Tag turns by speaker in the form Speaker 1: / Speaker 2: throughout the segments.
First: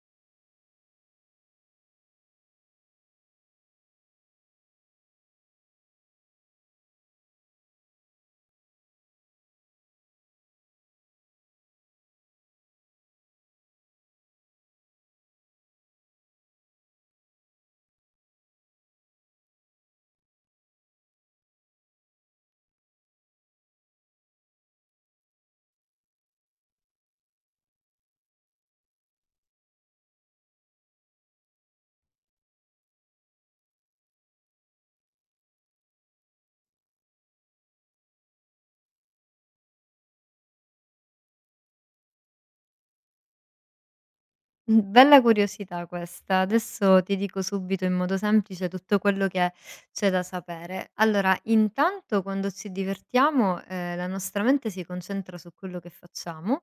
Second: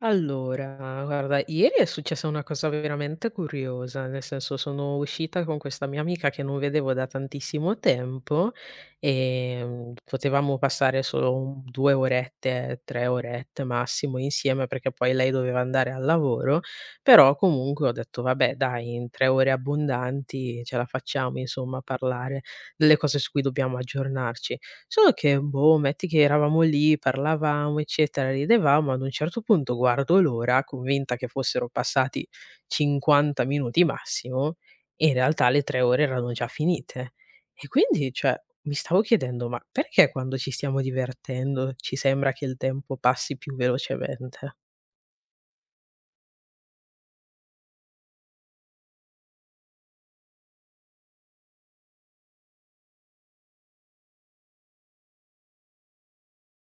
Speaker 1: Allora, guarda, ieri è successa una cosa veramente curiosa, nel senso sono uscita con questa mia amica che non vedevo da tantissimo tempo e potevamo passare solo 2 orette, 3 orette massimo insieme perché poi lei doveva andare al lavoro, però comunque ho detto vabbè dai, in 3 ore abbondanti ce la facciamo insomma a parlare delle cose su cui dobbiamo aggiornarci. Solo che, boh, metti che eravamo lì, parlavamo, eccetera, ridevamo, ad un certo punto guardo l'ora, convinta che fossero passati 50 minuti massimo, e in realtà le 3 ore erano già finite. E quindi, cioè, mi stavo chiedendo: "Ma perché quando ci stiamo divertendo ci sembra che il tempo passi più velocemente?"
Speaker 2: Bella curiosità questa. Adesso ti dico subito in modo semplice tutto quello che c'è da sapere. Allora, intanto quando ci divertiamo, la nostra mente si concentra su quello che facciamo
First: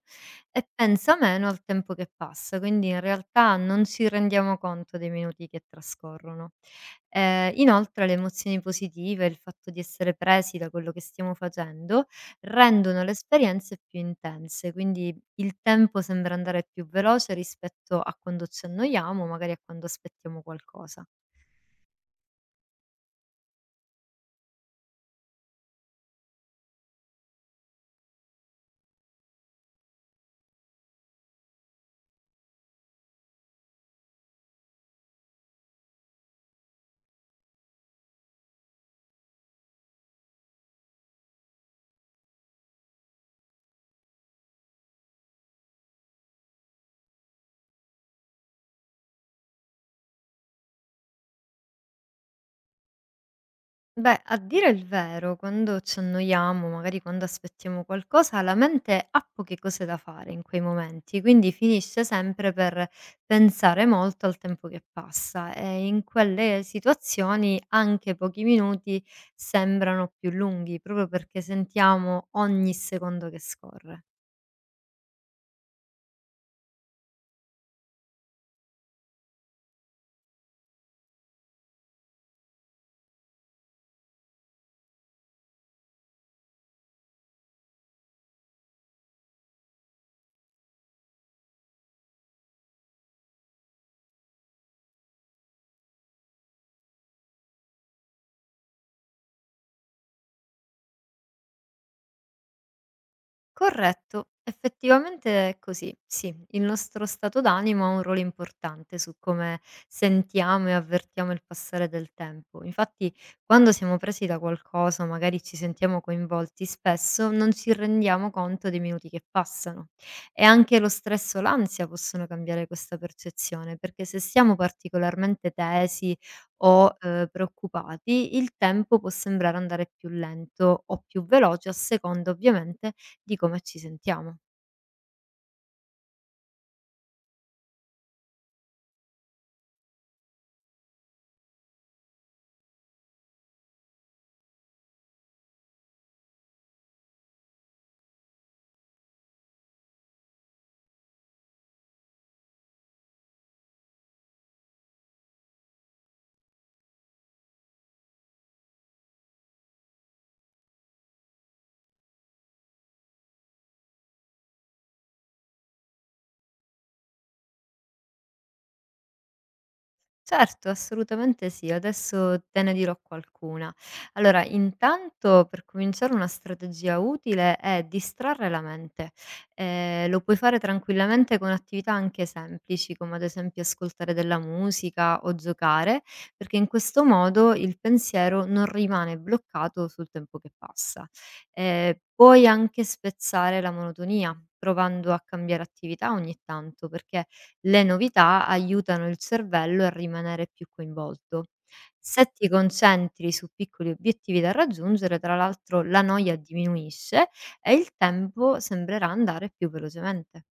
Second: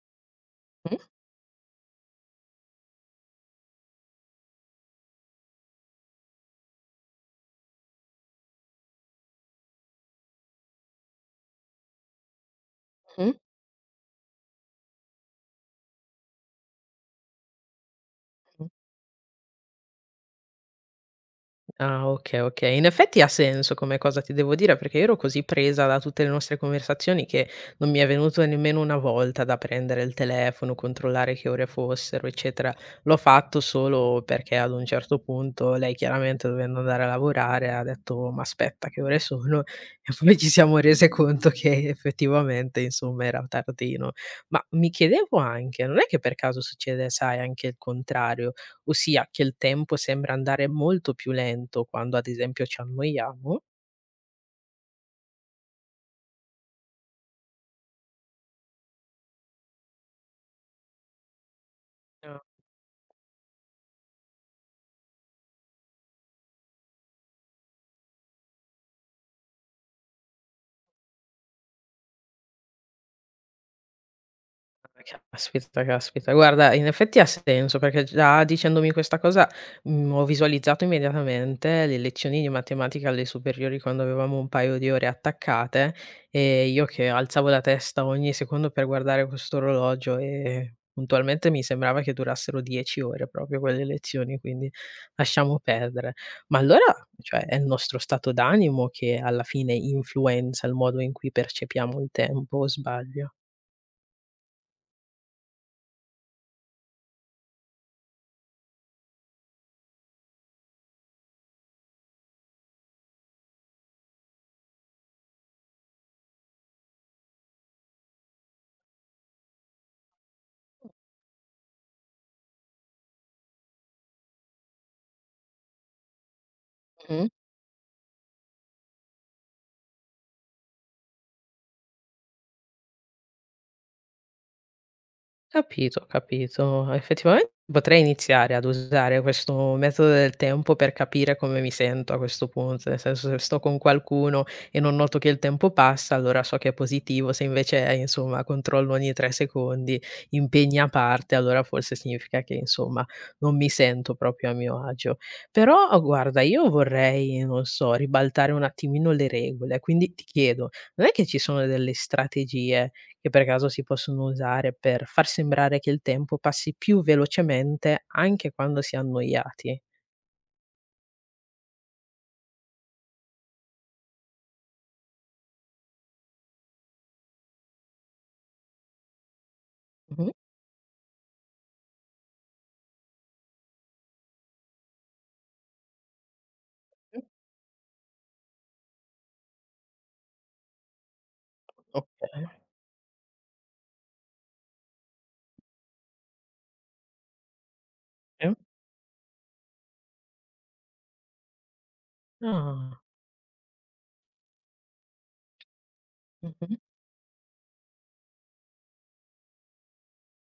Speaker 2: e pensa meno al tempo che passa, quindi in realtà non ci rendiamo conto dei minuti che trascorrono. Inoltre le emozioni positive, il fatto di essere presi da quello che stiamo facendo, rendono le
Speaker 1: Mh-mh.
Speaker 2: esperienze più intense, quindi il tempo sembra andare più veloce rispetto a quando ci annoiamo, magari a quando aspettiamo qualcosa.
Speaker 1: Ah, okay, okay. In effetti ha senso come cosa, ti devo dire, perché io ero così presa da tutte le nostre conversazioni che non mi è venuto nemmeno una volta da prendere il telefono, controllare che ore fossero, eccetera. L'ho fatto solo perché ad un certo punto lei chiaramente dovendo andare a lavorare ha detto: "Ma aspetta che ore sono?" E poi ci siamo rese conto che effettivamente, insomma, era tardino. Ma mi chiedevo anche, non è che per caso succede, sai, anche il contrario? Ossia che il tempo sembra andare molto più lento quando ad esempio ci annoiamo.
Speaker 2: Beh, a dire il vero, quando ci annoiamo, magari quando aspettiamo qualcosa, la mente ha poche cose da fare in quei momenti, quindi finisce sempre per pensare molto al tempo che passa, e in quelle situazioni anche pochi minuti sembrano più lunghi, proprio perché sentiamo ogni secondo che scorre.
Speaker 1: Caspita, caspita. Guarda, in effetti ha senso, perché già dicendomi questa cosa, ho visualizzato immediatamente le lezioni di matematica alle superiori quando avevamo un paio di ore attaccate e io che alzavo la testa ogni secondo per guardare quest'orologio e puntualmente mi sembrava che durassero 10 ore proprio quelle lezioni, quindi lasciamo perdere. Ma allora, cioè, è il nostro stato d'animo che alla fine influenza il modo in cui percepiamo il tempo, o sbaglio?
Speaker 2: Corretto, effettivamente è così. Sì, il nostro stato d'animo ha un ruolo importante su come sentiamo e avvertiamo il passare del tempo. Infatti, quando siamo presi da qualcosa, magari ci sentiamo coinvolti, spesso non ci rendiamo conto dei minuti che passano. E anche lo stress o l'ansia possono cambiare questa percezione, perché se siamo particolarmente tesi o preoccupati, il tempo può sembrare andare più lento o più veloce a seconda ovviamente. Dico, ma ci sentiamo?
Speaker 1: Capito, ho capito. Effettivamente potrei iniziare ad usare questo metodo del tempo per capire come mi sento a questo punto, nel senso se sto con qualcuno e non noto che il tempo passa, allora so che è positivo, se invece insomma controllo ogni 3 secondi, impegni a parte, allora forse significa che insomma non mi sento proprio a mio agio. Però oh, guarda, io vorrei, non so, ribaltare un attimino le regole, quindi ti chiedo, non è che ci sono delle strategie che per caso si possono usare per far sembrare che il tempo passi più velocemente anche quando si è annoiati?
Speaker 2: Certo, assolutamente sì, adesso te ne dirò qualcuna. Allora, intanto per cominciare una strategia utile è distrarre la mente. Lo
Speaker 1: Mh-mh.
Speaker 2: puoi fare tranquillamente con attività anche semplici, come ad esempio ascoltare della musica o giocare, perché in questo
Speaker 1: Mh,
Speaker 2: modo il pensiero non rimane bloccato sul tempo che passa.
Speaker 1: okay.
Speaker 2: Puoi anche spezzare la monotonia, provando a cambiare attività ogni tanto, perché le novità
Speaker 1: Okay.
Speaker 2: aiutano il cervello a rimanere più coinvolto. Se ti
Speaker 1: Ah.
Speaker 2: concentri su piccoli obiettivi da raggiungere, tra l'altro la noia
Speaker 1: Mh-mh.
Speaker 2: diminuisce e il tempo sembrerà andare più velocemente.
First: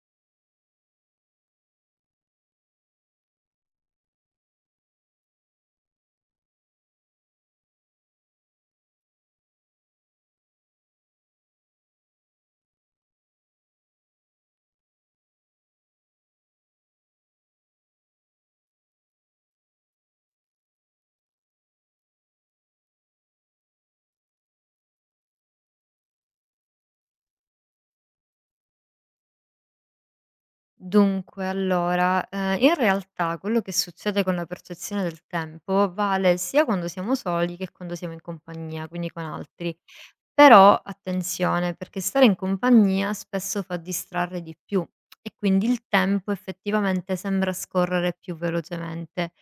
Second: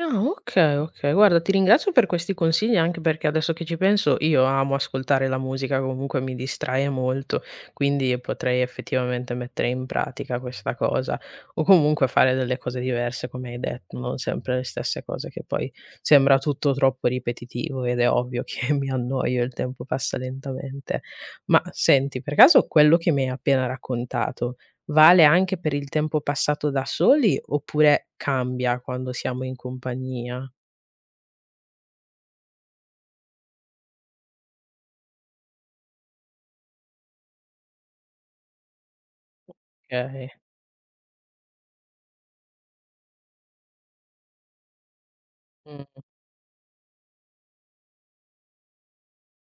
Speaker 1: Ah, okay, okay. Guarda, ti ringrazio per questi consigli, anche perché adesso che ci penso io amo ascoltare la musica, comunque mi distrae molto, quindi potrei effettivamente mettere in pratica questa cosa o comunque fare delle cose diverse, come hai detto, non sempre le stesse cose che poi sembra tutto troppo ripetitivo ed è ovvio che mi annoio, il tempo passa lentamente. Ma senti, per caso quello che mi hai appena raccontato vale anche per il tempo passato da soli oppure cambia quando siamo in compagnia?
Speaker 2: Dunque, allora, in realtà quello che succede con la percezione del tempo vale sia quando siamo soli che quando siamo in compagnia, quindi con altri.
Speaker 1: Okay.
Speaker 2: Però attenzione, perché stare in compagnia spesso fa distrarre di più e quindi il
Speaker 1: Mh,
Speaker 2: tempo effettivamente sembra scorrere più velocemente.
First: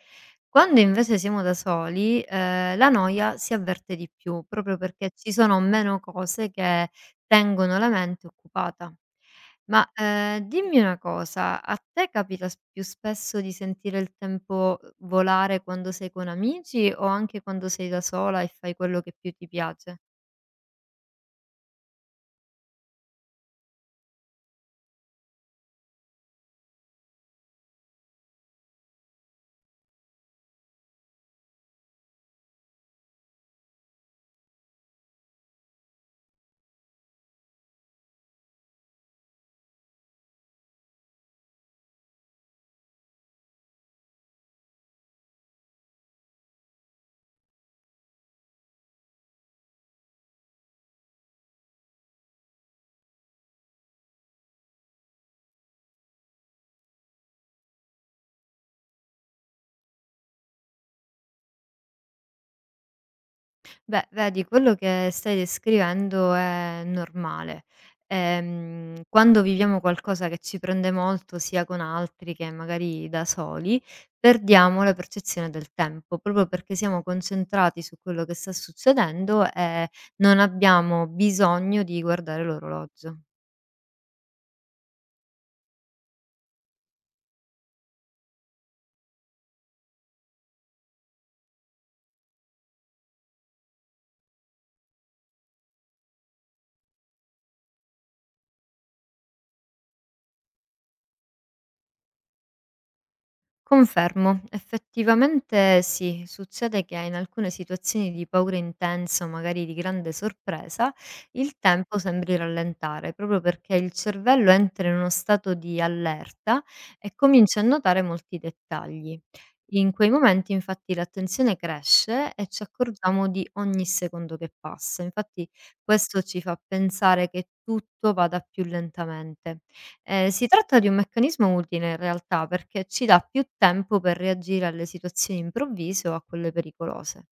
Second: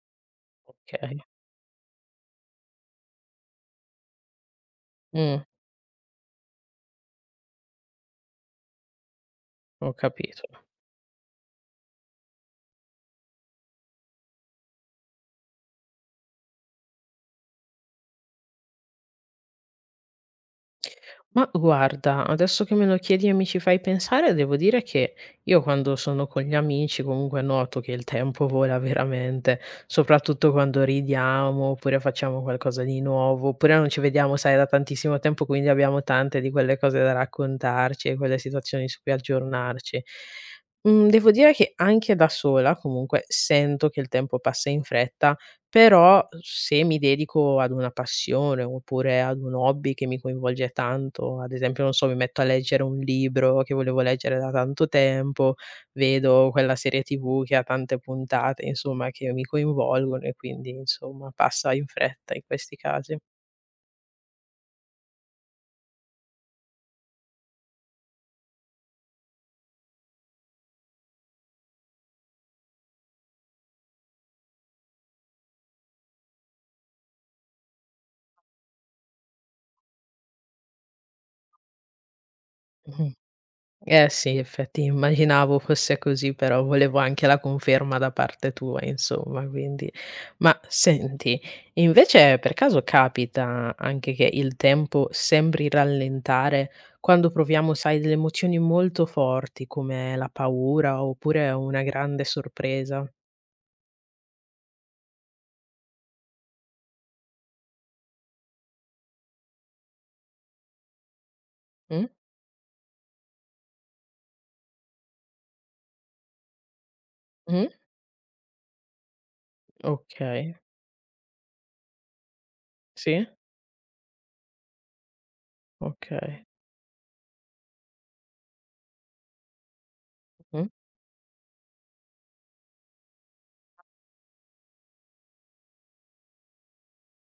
Speaker 2: Quando
Speaker 1: okay.
Speaker 2: invece siamo da soli, la noia si avverte di più, proprio perché ci
Speaker 1: Mh,
Speaker 2: sono meno cose che tengono la mente occupata. Ma,
Speaker 1: ho capito.
Speaker 2: dimmi una cosa, a te capita s più spesso di sentire il tempo, volare quando sei con amici o anche quando sei da sola e fai quello che più ti piace?
Speaker 1: Ma guarda, adesso che me lo chiedi e mi ci fai pensare, devo dire che io quando sono con gli amici comunque noto che il tempo vola veramente, soprattutto quando ridiamo oppure facciamo qualcosa di nuovo, oppure non ci vediamo, sai, da tantissimo tempo, quindi abbiamo tante di quelle cose da raccontarci e quelle situazioni su cui aggiornarci. Devo dire che anche da sola comunque sento che il tempo passa in fretta, però se mi dedico ad una passione oppure ad un hobby che mi coinvolge tanto, ad esempio, non so, mi metto a leggere un libro che volevo leggere da tanto tempo, vedo quella serie TV che ha tante puntate, insomma, che mi coinvolgono e quindi, insomma, passa in fretta in questi casi.
Speaker 2: Beh, vedi, quello che stai descrivendo è normale. Quando viviamo qualcosa che ci prende molto, sia con altri che magari da soli, perdiamo la percezione del tempo, proprio perché siamo concentrati su quello che sta succedendo e non abbiamo bisogno di guardare
Speaker 1: Mh-mh.
Speaker 2: l'orologio.
Speaker 1: Eh sì, effetti immaginavo fosse così, però volevo anche la conferma da parte tua insomma, quindi ma senti, invece per caso capita anche che il tempo sembri rallentare quando proviamo, sai, delle emozioni molto forti come la paura oppure una grande sorpresa?
Speaker 2: Confermo, effettivamente sì, succede che in alcune situazioni di paura intensa o magari di grande sorpresa, il tempo
Speaker 1: Mh?
Speaker 2: sembri rallentare, proprio perché il cervello entra in uno stato di allerta e comincia a
Speaker 1: Mh?
Speaker 2: notare molti dettagli. In quei momenti
Speaker 1: Okay,
Speaker 2: infatti l'attenzione cresce e ci
Speaker 1: sì,
Speaker 2: accorgiamo di ogni secondo che passa, infatti questo ci
Speaker 1: okay.
Speaker 2: fa pensare che tutto vada più lentamente. Si
Speaker 1: Mh.
Speaker 2: tratta di un meccanismo utile in realtà, perché ci dà più tempo per reagire alle situazioni improvvise o a quelle pericolose.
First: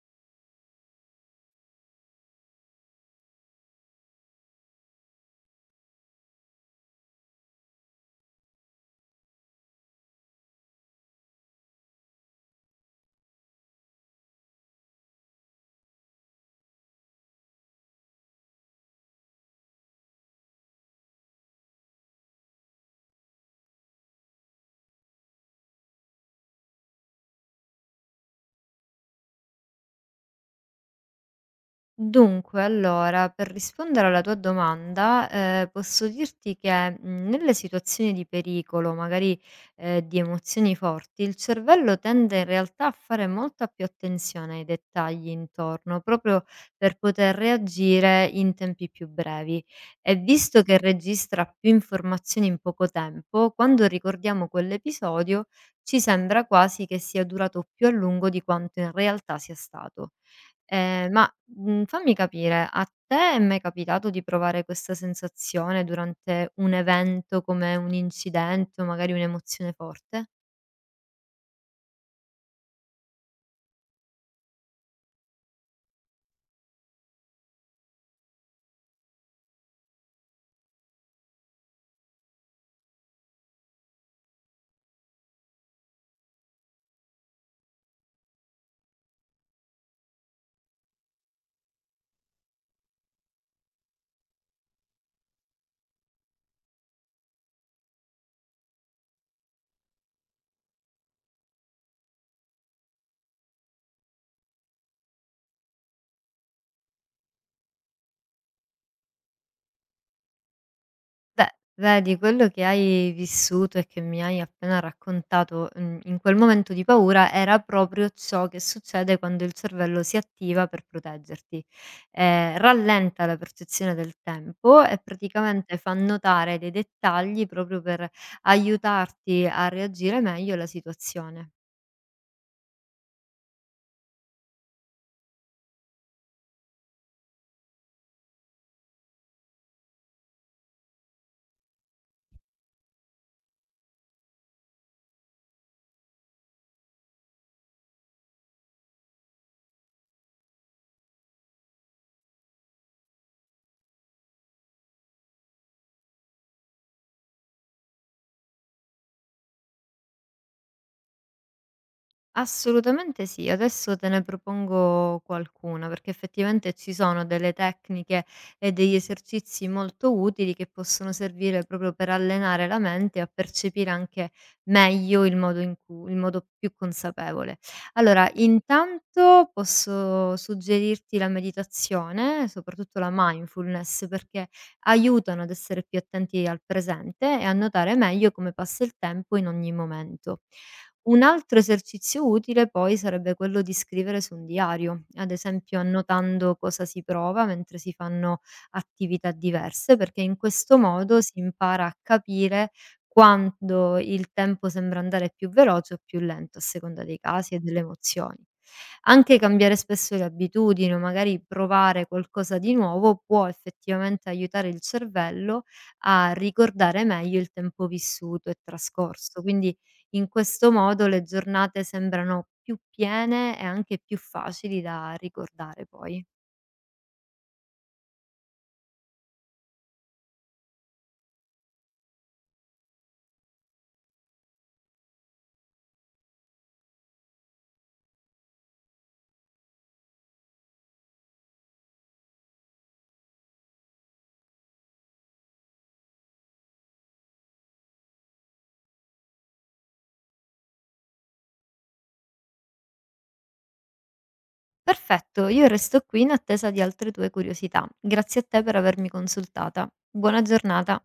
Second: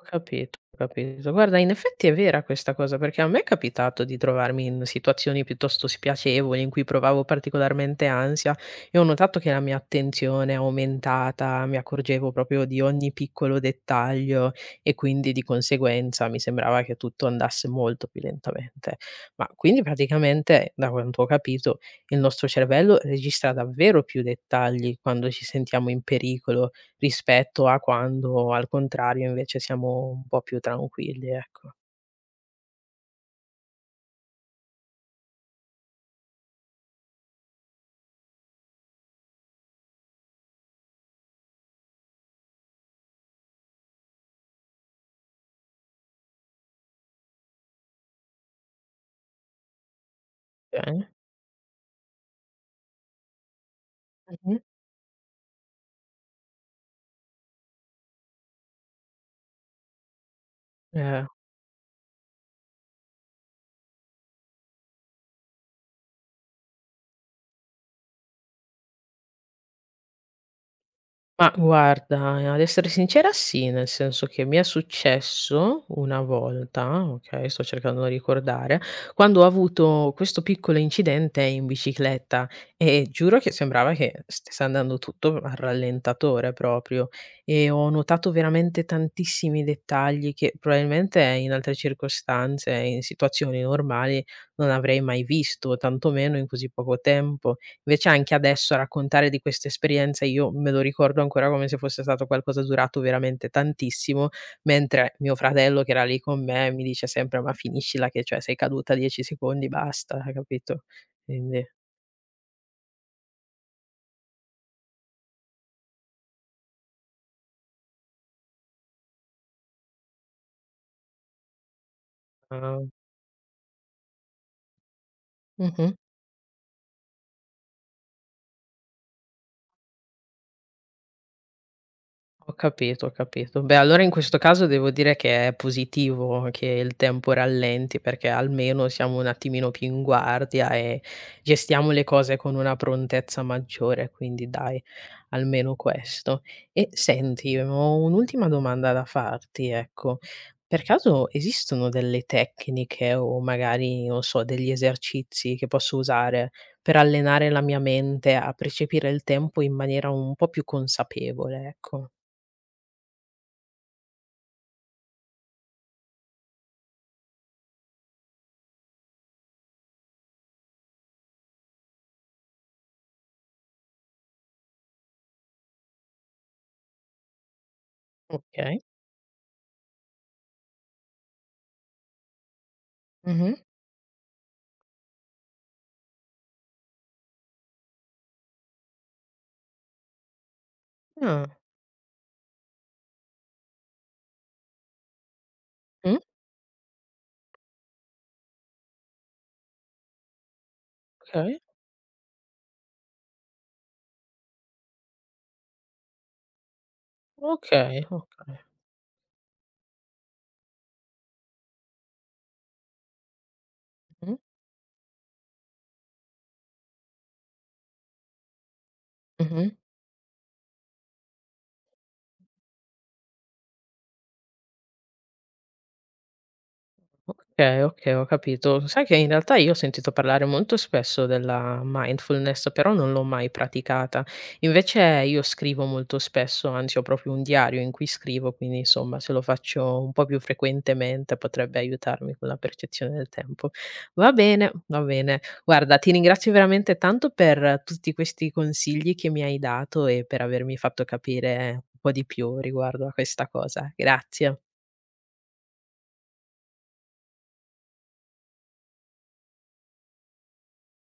Speaker 1: Ho capito, ho capito. Guarda, in effetti è vera questa cosa, perché a me è capitato di trovarmi in situazioni piuttosto spiacevoli in cui provavo particolarmente ansia e ho notato che la mia attenzione è aumentata, mi accorgevo proprio di ogni piccolo dettaglio e quindi di conseguenza mi sembrava che tutto andasse molto più lentamente. Ma quindi praticamente, da quanto ho capito, il nostro cervello registra davvero più dettagli quando ci sentiamo in pericolo rispetto a quando al contrario invece siamo un po' più tranquilli, ecco.
Speaker 2: Dunque, allora, per rispondere alla tua domanda, posso dirti che, nelle situazioni di pericolo, magari, di emozioni forti, il cervello tende in realtà a fare molta più attenzione ai dettagli intorno, proprio per poter reagire in tempi più brevi. E visto che
Speaker 1: Okay.
Speaker 2: registra più informazioni in poco tempo, quando ricordiamo
Speaker 1: Mh-mh.
Speaker 2: quell'episodio ci sembra quasi che sia durato più a lungo di quanto in realtà sia stato. Ehm,
Speaker 1: Eh.
Speaker 2: ma, Fammi capire, a te è mai capitato di provare questa sensazione durante un evento come un incidente o magari un'emozione forte?
Speaker 1: Ma guarda, ad essere sincera sì, nel senso che mi è successo una volta, okay, sto cercando di ricordare, quando ho avuto questo piccolo incidente in bicicletta e giuro che sembrava che stesse andando tutto al rallentatore proprio e ho notato veramente tantissimi dettagli che probabilmente in altre circostanze, in situazioni normali non avrei mai visto, tantomeno in così poco tempo. Invece anche adesso raccontare di questa esperienza io me lo ricordo ancora come se fosse stato qualcosa durato veramente tantissimo, mentre mio fratello che era lì con me mi dice sempre: "Ma finiscila che, cioè, sei caduta 10 secondi, basta", hai capito?
Speaker 2: Beh,
Speaker 1: Quindi,
Speaker 2: vedi quello che hai vissuto e che mi hai appena raccontato, in quel momento di paura era proprio ciò che succede quando il cervello si attiva per proteggerti.
Speaker 1: uhm.
Speaker 2: Rallenta la percezione del tempo e praticamente
Speaker 1: Mh-mh.
Speaker 2: fa notare dei dettagli proprio per aiutarti a reagire meglio alla situazione.
Speaker 1: Ho capito, ho capito. Beh, allora in questo caso devo dire che è positivo che il tempo rallenti, perché almeno siamo un attimino più in guardia e gestiamo le cose con una prontezza maggiore, quindi dai, almeno questo. E senti, ho un'ultima domanda da farti, ecco. Per caso esistono delle tecniche o magari, non so, degli esercizi che posso usare per allenare la mia mente a percepire il tempo in maniera un po' più consapevole, ecco?
Speaker 2: Assolutamente sì, adesso te ne propongo qualcuna, perché effettivamente ci sono delle tecniche e degli esercizi molto utili che possono servire proprio per allenare la mente e a percepire anche meglio il modo in cui il modo più consapevole. Allora,
Speaker 1: Okay.
Speaker 2: intanto posso suggerirti la meditazione, soprattutto la
Speaker 1: Mh-mh.
Speaker 2: mindfulness, perché aiutano ad essere più attenti al presente e a notare meglio come passa il tempo in ogni momento. Un
Speaker 1: Ah,
Speaker 2: altro esercizio utile poi sarebbe quello di scrivere su un diario, ad esempio
Speaker 1: Mh.
Speaker 2: annotando cosa si prova mentre si fanno attività diverse, perché in questo modo si
Speaker 1: Okay,
Speaker 2: impara a capire quando il tempo sembra andare più veloce o più lento, a seconda dei casi e delle
Speaker 1: okay,
Speaker 2: emozioni.
Speaker 1: okay.
Speaker 2: Anche cambiare spesso le abitudini o magari provare qualcosa di nuovo può effettivamente aiutare il cervello a ricordare meglio il tempo vissuto e trascorso.
Speaker 1: Mh.
Speaker 2: Quindi in questo modo le giornate sembrano più piene e anche più facili da ricordare poi.
Speaker 1: Okay, okay, ho capito. Sai che in realtà io ho sentito parlare molto spesso della mindfulness, però non l'ho mai praticata. Invece io scrivo molto spesso, anzi ho proprio un diario in cui scrivo, quindi insomma se lo faccio un po' più frequentemente potrebbe aiutarmi con la percezione del tempo. Va bene, va bene. Guarda, ti ringrazio veramente tanto per tutti questi consigli che mi hai dato e per avermi fatto capire un po' di più riguardo a questa cosa. Grazie.
Speaker 2: Perfetto, io resto qui in attesa di altre tue curiosità. Grazie a te per avermi consultata. Buona giornata.